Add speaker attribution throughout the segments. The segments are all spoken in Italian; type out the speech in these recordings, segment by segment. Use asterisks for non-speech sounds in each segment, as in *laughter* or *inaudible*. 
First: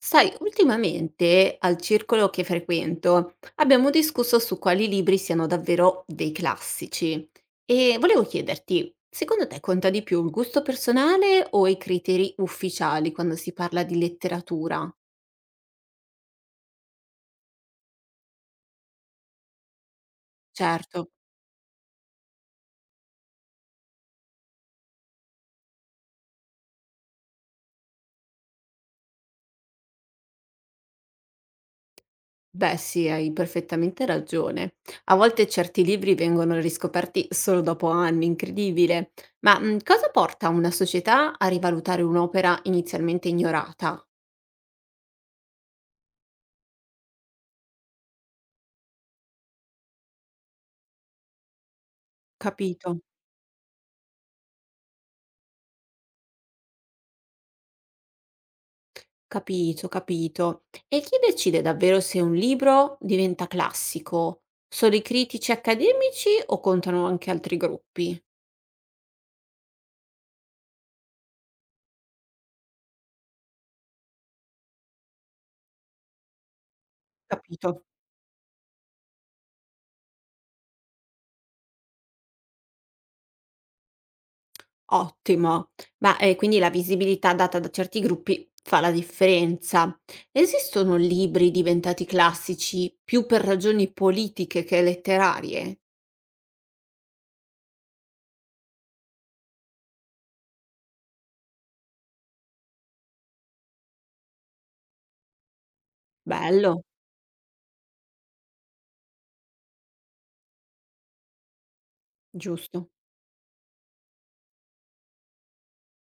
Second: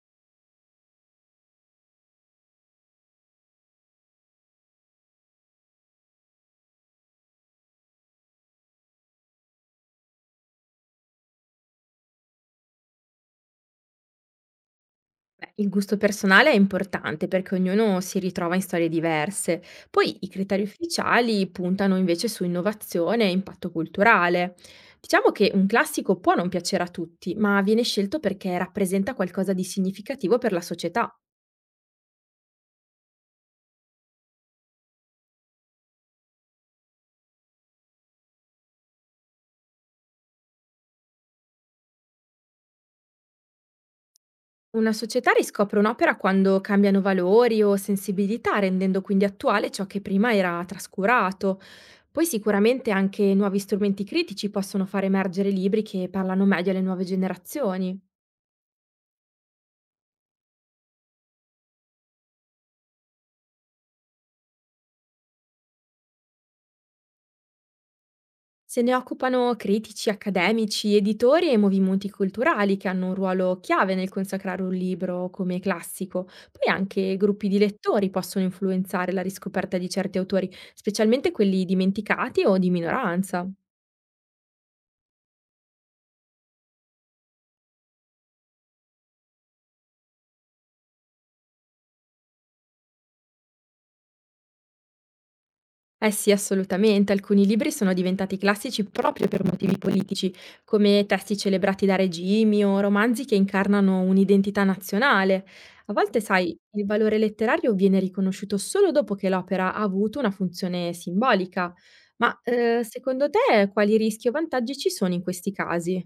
Speaker 1: Sai, ultimamente al circolo che frequento abbiamo discusso su quali libri siano davvero dei classici e volevo chiederti, secondo te conta di più il gusto personale o i criteri ufficiali quando si parla di letteratura?
Speaker 2: Beh, il gusto personale è importante perché ognuno si ritrova in storie diverse. Poi i criteri
Speaker 1: Certo,
Speaker 2: ufficiali puntano invece su innovazione e impatto culturale. Diciamo che un classico può non piacere a tutti, ma viene scelto perché rappresenta qualcosa di significativo per la società.
Speaker 1: beh sì, hai perfettamente ragione. A volte certi libri vengono riscoperti solo dopo anni, incredibile. Ma cosa porta una società a rivalutare un'opera inizialmente ignorata?
Speaker 2: Una società riscopre un'opera quando cambiano valori o sensibilità, rendendo quindi attuale ciò che prima era trascurato. Poi sicuramente
Speaker 1: Capito?
Speaker 2: anche nuovi strumenti critici possono far emergere libri che parlano meglio alle nuove generazioni.
Speaker 1: Capito, capito. E chi decide davvero se un libro diventa classico? Solo i critici accademici o contano anche altri gruppi?
Speaker 2: Se ne occupano critici, accademici, editori e movimenti culturali che hanno un ruolo chiave nel consacrare un libro come classico. Poi anche gruppi di
Speaker 1: Capito.
Speaker 2: lettori possono influenzare la riscoperta di certi autori, specialmente quelli dimenticati o di minoranza.
Speaker 1: Ottimo. Ma quindi la visibilità data da certi gruppi fa la differenza. Esistono libri diventati classici più per ragioni politiche che letterarie?
Speaker 2: Eh sì, assolutamente. Alcuni libri sono diventati classici proprio per motivi politici, come testi celebrati da regimi o romanzi che incarnano un'identità nazionale. A volte, sai,
Speaker 1: Bello,
Speaker 2: il valore letterario viene riconosciuto solo dopo che l'opera ha avuto una funzione simbolica. Ma
Speaker 1: giusto.
Speaker 2: secondo te quali rischi o vantaggi ci sono in questi casi?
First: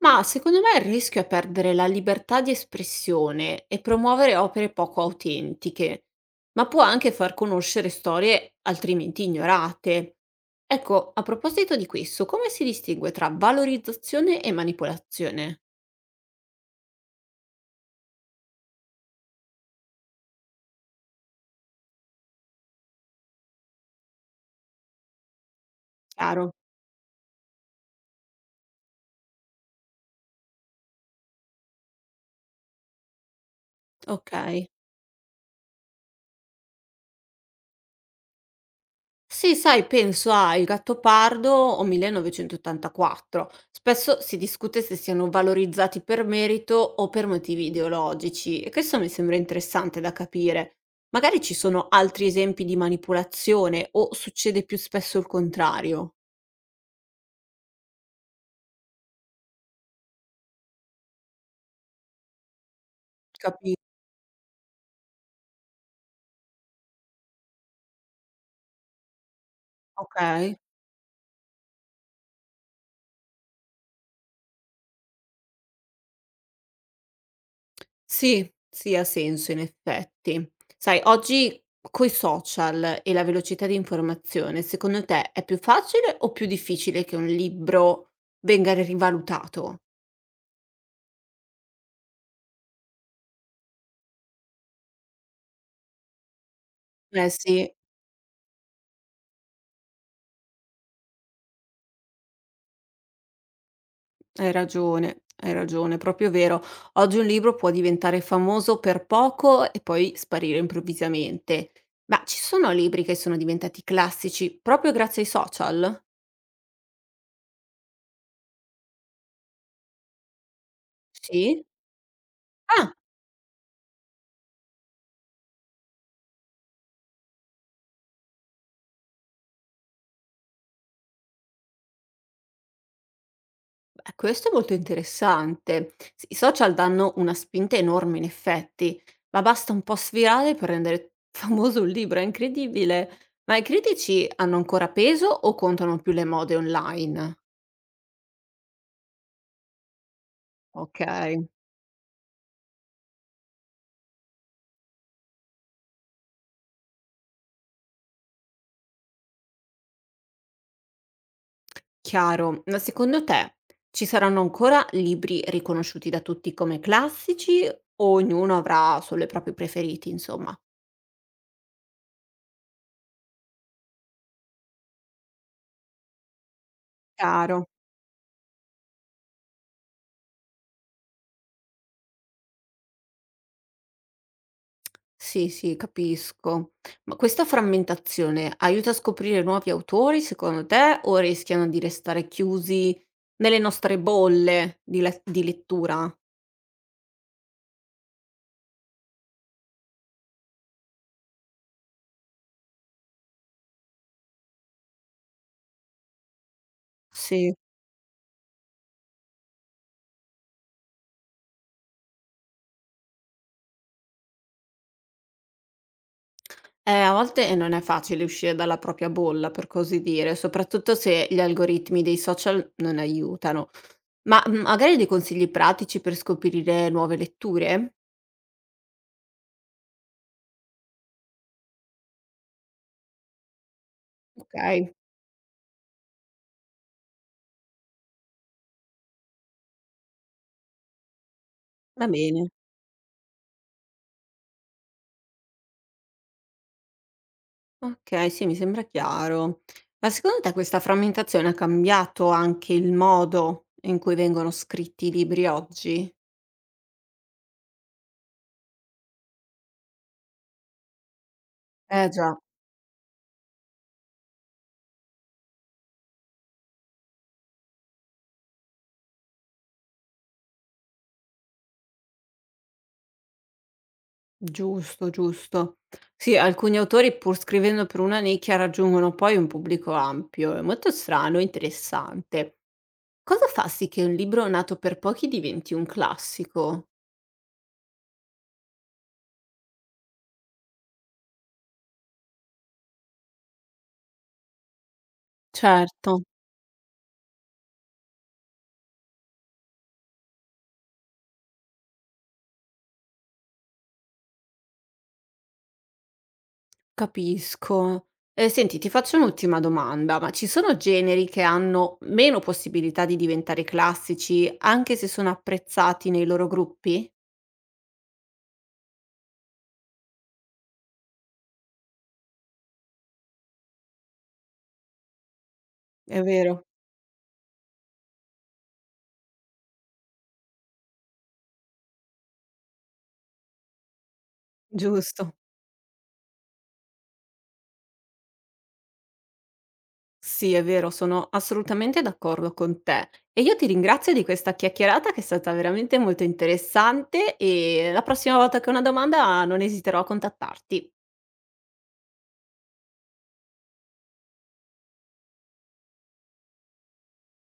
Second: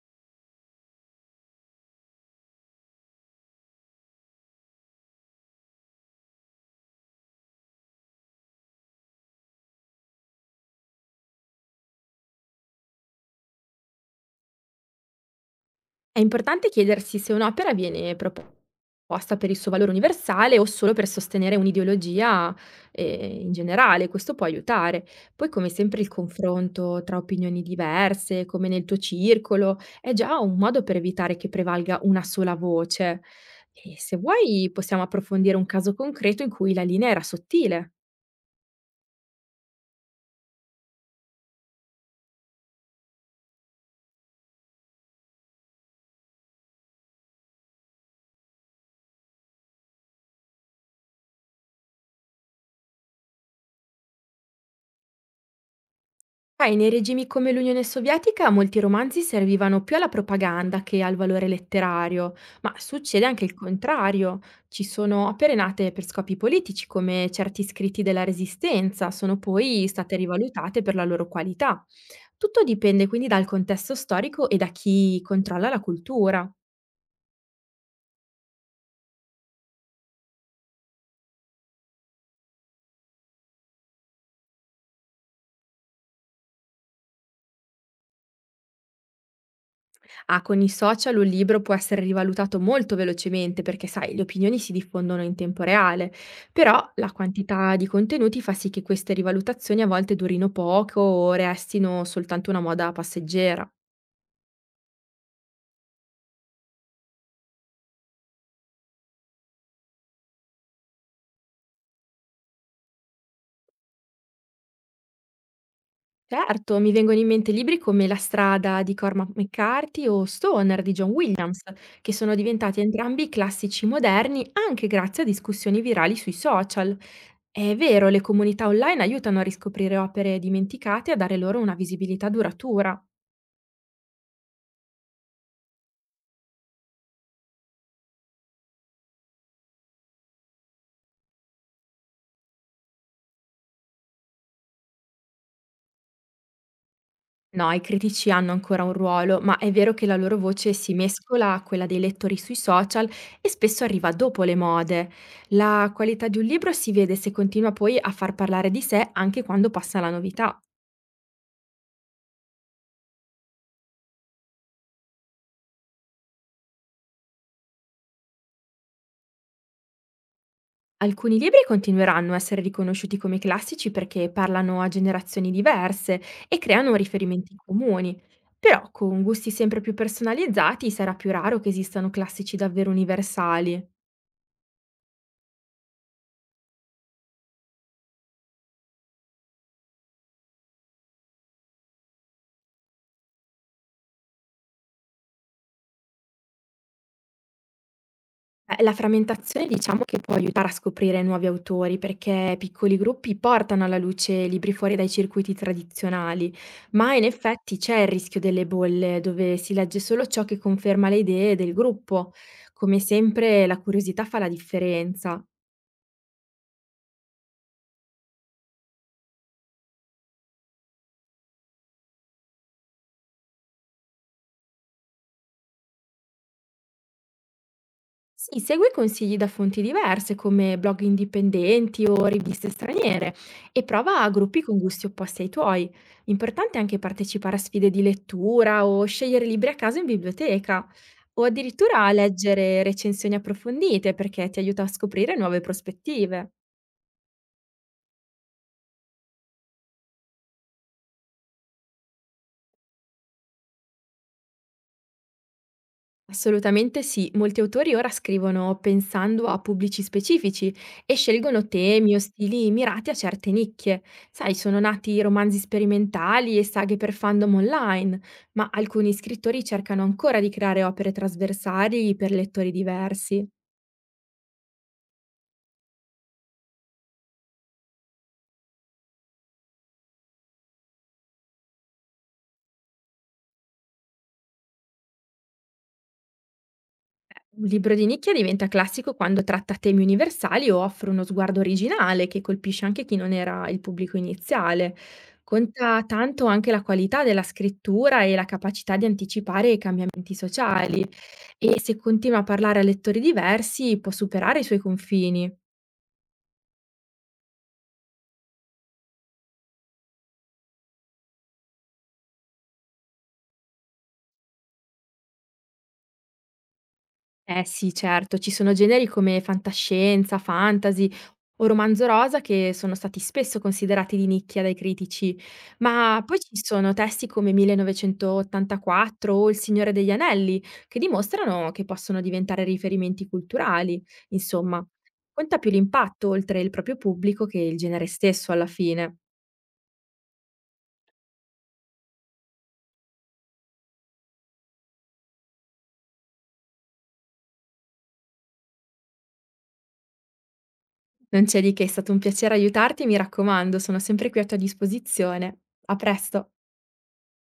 Speaker 1: Ma secondo me il rischio è perdere la libertà di espressione e promuovere opere poco autentiche, ma può anche far conoscere storie altrimenti ignorate. Ecco, a proposito di questo, come si distingue tra valorizzazione e manipolazione?
Speaker 2: È importante chiedersi se un'opera viene proposta per il suo valore universale o solo per sostenere un'ideologia, in generale, questo può aiutare. Poi come sempre il
Speaker 1: Chiaro,
Speaker 2: confronto tra opinioni diverse, come nel tuo circolo, è già un modo per evitare che prevalga una sola voce. E se
Speaker 1: ok.
Speaker 2: vuoi possiamo approfondire un caso concreto in cui la linea era sottile.
Speaker 1: Sì, sai, penso a Il Gattopardo o 1984. Spesso si discute se siano valorizzati per merito o per motivi ideologici, e questo mi sembra interessante da capire. Magari ci sono altri esempi di manipolazione o succede più spesso il contrario.
Speaker 2: Sai, nei regimi come l'Unione Sovietica molti romanzi servivano più alla propaganda che al valore letterario, ma succede anche il
Speaker 1: Capito?
Speaker 2: contrario. Ci sono opere nate per scopi politici, come certi scritti della Resistenza, sono poi state
Speaker 1: Ok.
Speaker 2: rivalutate per la loro qualità. Tutto dipende quindi dal contesto storico e da chi controlla la cultura.
Speaker 1: Sì, sì, ha senso in effetti. Sai, oggi coi social e la velocità di informazione, secondo te è più facile o più difficile che un libro venga rivalutato?
Speaker 2: Ah, con i social un libro può essere rivalutato molto velocemente perché, sai, le opinioni si diffondono in tempo reale, però la
Speaker 1: Eh sì,
Speaker 2: quantità di contenuti fa sì che queste rivalutazioni a volte durino poco o restino soltanto una moda passeggera.
Speaker 1: hai ragione, proprio vero. Oggi un libro può diventare famoso per poco e poi sparire improvvisamente. Ma ci sono libri che sono diventati classici proprio grazie ai social?
Speaker 2: Certo, mi vengono in mente libri come La strada di Cormac McCarthy o Stoner di John Williams,
Speaker 1: Sì?
Speaker 2: che sono diventati
Speaker 1: Ah!
Speaker 2: entrambi classici moderni anche grazie a discussioni virali sui social. È vero, le comunità online aiutano a riscoprire opere dimenticate e a dare loro una visibilità duratura.
Speaker 1: Beh, questo è molto interessante. S I social danno una spinta enorme in effetti, ma basta un po' svirare per rendere *laughs* famoso un libro, è incredibile. Ma i critici hanno ancora peso o contano più le mode online?
Speaker 2: No, i critici hanno ancora un ruolo, ma è vero che la loro voce si
Speaker 1: Okay,
Speaker 2: mescola a quella dei lettori sui social e spesso arriva dopo le mode. La qualità di un libro si vede se continua poi a far parlare di sé anche quando passa la novità.
Speaker 1: chiaro. Ma secondo te ci saranno ancora libri riconosciuti da tutti come classici o ognuno avrà solo i propri preferiti, insomma?
Speaker 2: Alcuni libri continueranno a essere riconosciuti come classici perché parlano a generazioni diverse e creano riferimenti
Speaker 1: Chiaro.
Speaker 2: comuni, però con gusti sempre più personalizzati sarà più raro che esistano classici davvero universali.
Speaker 1: Sì, sì, capisco. Ma questa frammentazione aiuta a scoprire nuovi autori, secondo te, o rischiano di restare chiusi nelle nostre bolle di di lettura?
Speaker 2: La frammentazione diciamo che può aiutare a scoprire nuovi autori, perché piccoli gruppi portano alla luce libri fuori dai circuiti tradizionali, ma in
Speaker 1: Sì.
Speaker 2: effetti c'è il rischio delle bolle, dove si legge solo ciò che conferma le idee del gruppo. Come sempre la curiosità fa la differenza.
Speaker 1: A volte non è facile uscire dalla propria bolla, per così dire, soprattutto se gli algoritmi dei social non aiutano. Ma magari dei consigli pratici per scoprire nuove letture?
Speaker 2: Sì, segui consigli da fonti diverse come blog indipendenti o riviste straniere e prova a
Speaker 1: Ok,
Speaker 2: gruppi con gusti opposti ai tuoi. Importante è anche partecipare a sfide di lettura o scegliere libri a caso in biblioteca o addirittura
Speaker 1: va
Speaker 2: a
Speaker 1: bene.
Speaker 2: leggere recensioni approfondite perché ti aiuta a scoprire nuove prospettive.
Speaker 1: Okay, sì, mi sembra chiaro. Ma secondo te questa frammentazione ha cambiato anche il modo in cui vengono scritti i libri oggi?
Speaker 2: Assolutamente sì, molti autori ora scrivono pensando a pubblici specifici e scelgono
Speaker 1: Eh
Speaker 2: temi o
Speaker 1: già.
Speaker 2: stili mirati a certe nicchie. Sai, sono nati romanzi sperimentali e saghe per fandom online, ma alcuni scrittori cercano ancora di creare opere trasversali per lettori diversi.
Speaker 1: Giusto, giusto. Sì, alcuni autori pur scrivendo per una nicchia raggiungono poi un pubblico ampio. È molto strano e interessante. Cosa fa sì che un libro nato per pochi diventi un classico?
Speaker 2: Un libro di nicchia diventa classico quando tratta temi universali o offre uno sguardo originale che colpisce anche chi non era il pubblico iniziale. Conta
Speaker 1: Certo.
Speaker 2: tanto anche la qualità della scrittura e la capacità di anticipare i cambiamenti sociali e se continua a parlare a lettori diversi può superare i suoi confini.
Speaker 1: Capisco. E senti, ti faccio un'ultima domanda, ma ci sono generi che hanno meno possibilità di diventare classici, anche se sono apprezzati nei loro gruppi?
Speaker 2: Eh sì, certo, ci sono generi come fantascienza, fantasy o romanzo rosa che sono stati spesso considerati di nicchia dai critici,
Speaker 1: È
Speaker 2: ma poi ci
Speaker 1: vero,
Speaker 2: sono testi come 1984 o Il Signore degli Anelli che dimostrano che possono diventare riferimenti culturali, insomma.
Speaker 1: giusto.
Speaker 2: Conta più l'impatto oltre il proprio pubblico che il genere stesso alla fine.
Speaker 1: Sì, è vero, sono assolutamente d'accordo con te. E io ti ringrazio di questa chiacchierata che è stata veramente molto interessante e la prossima volta che ho una domanda non esiterò a contattarti.
Speaker 2: Non c'è di che, è stato un piacere aiutarti e mi raccomando, sono sempre qui a tua disposizione. A presto!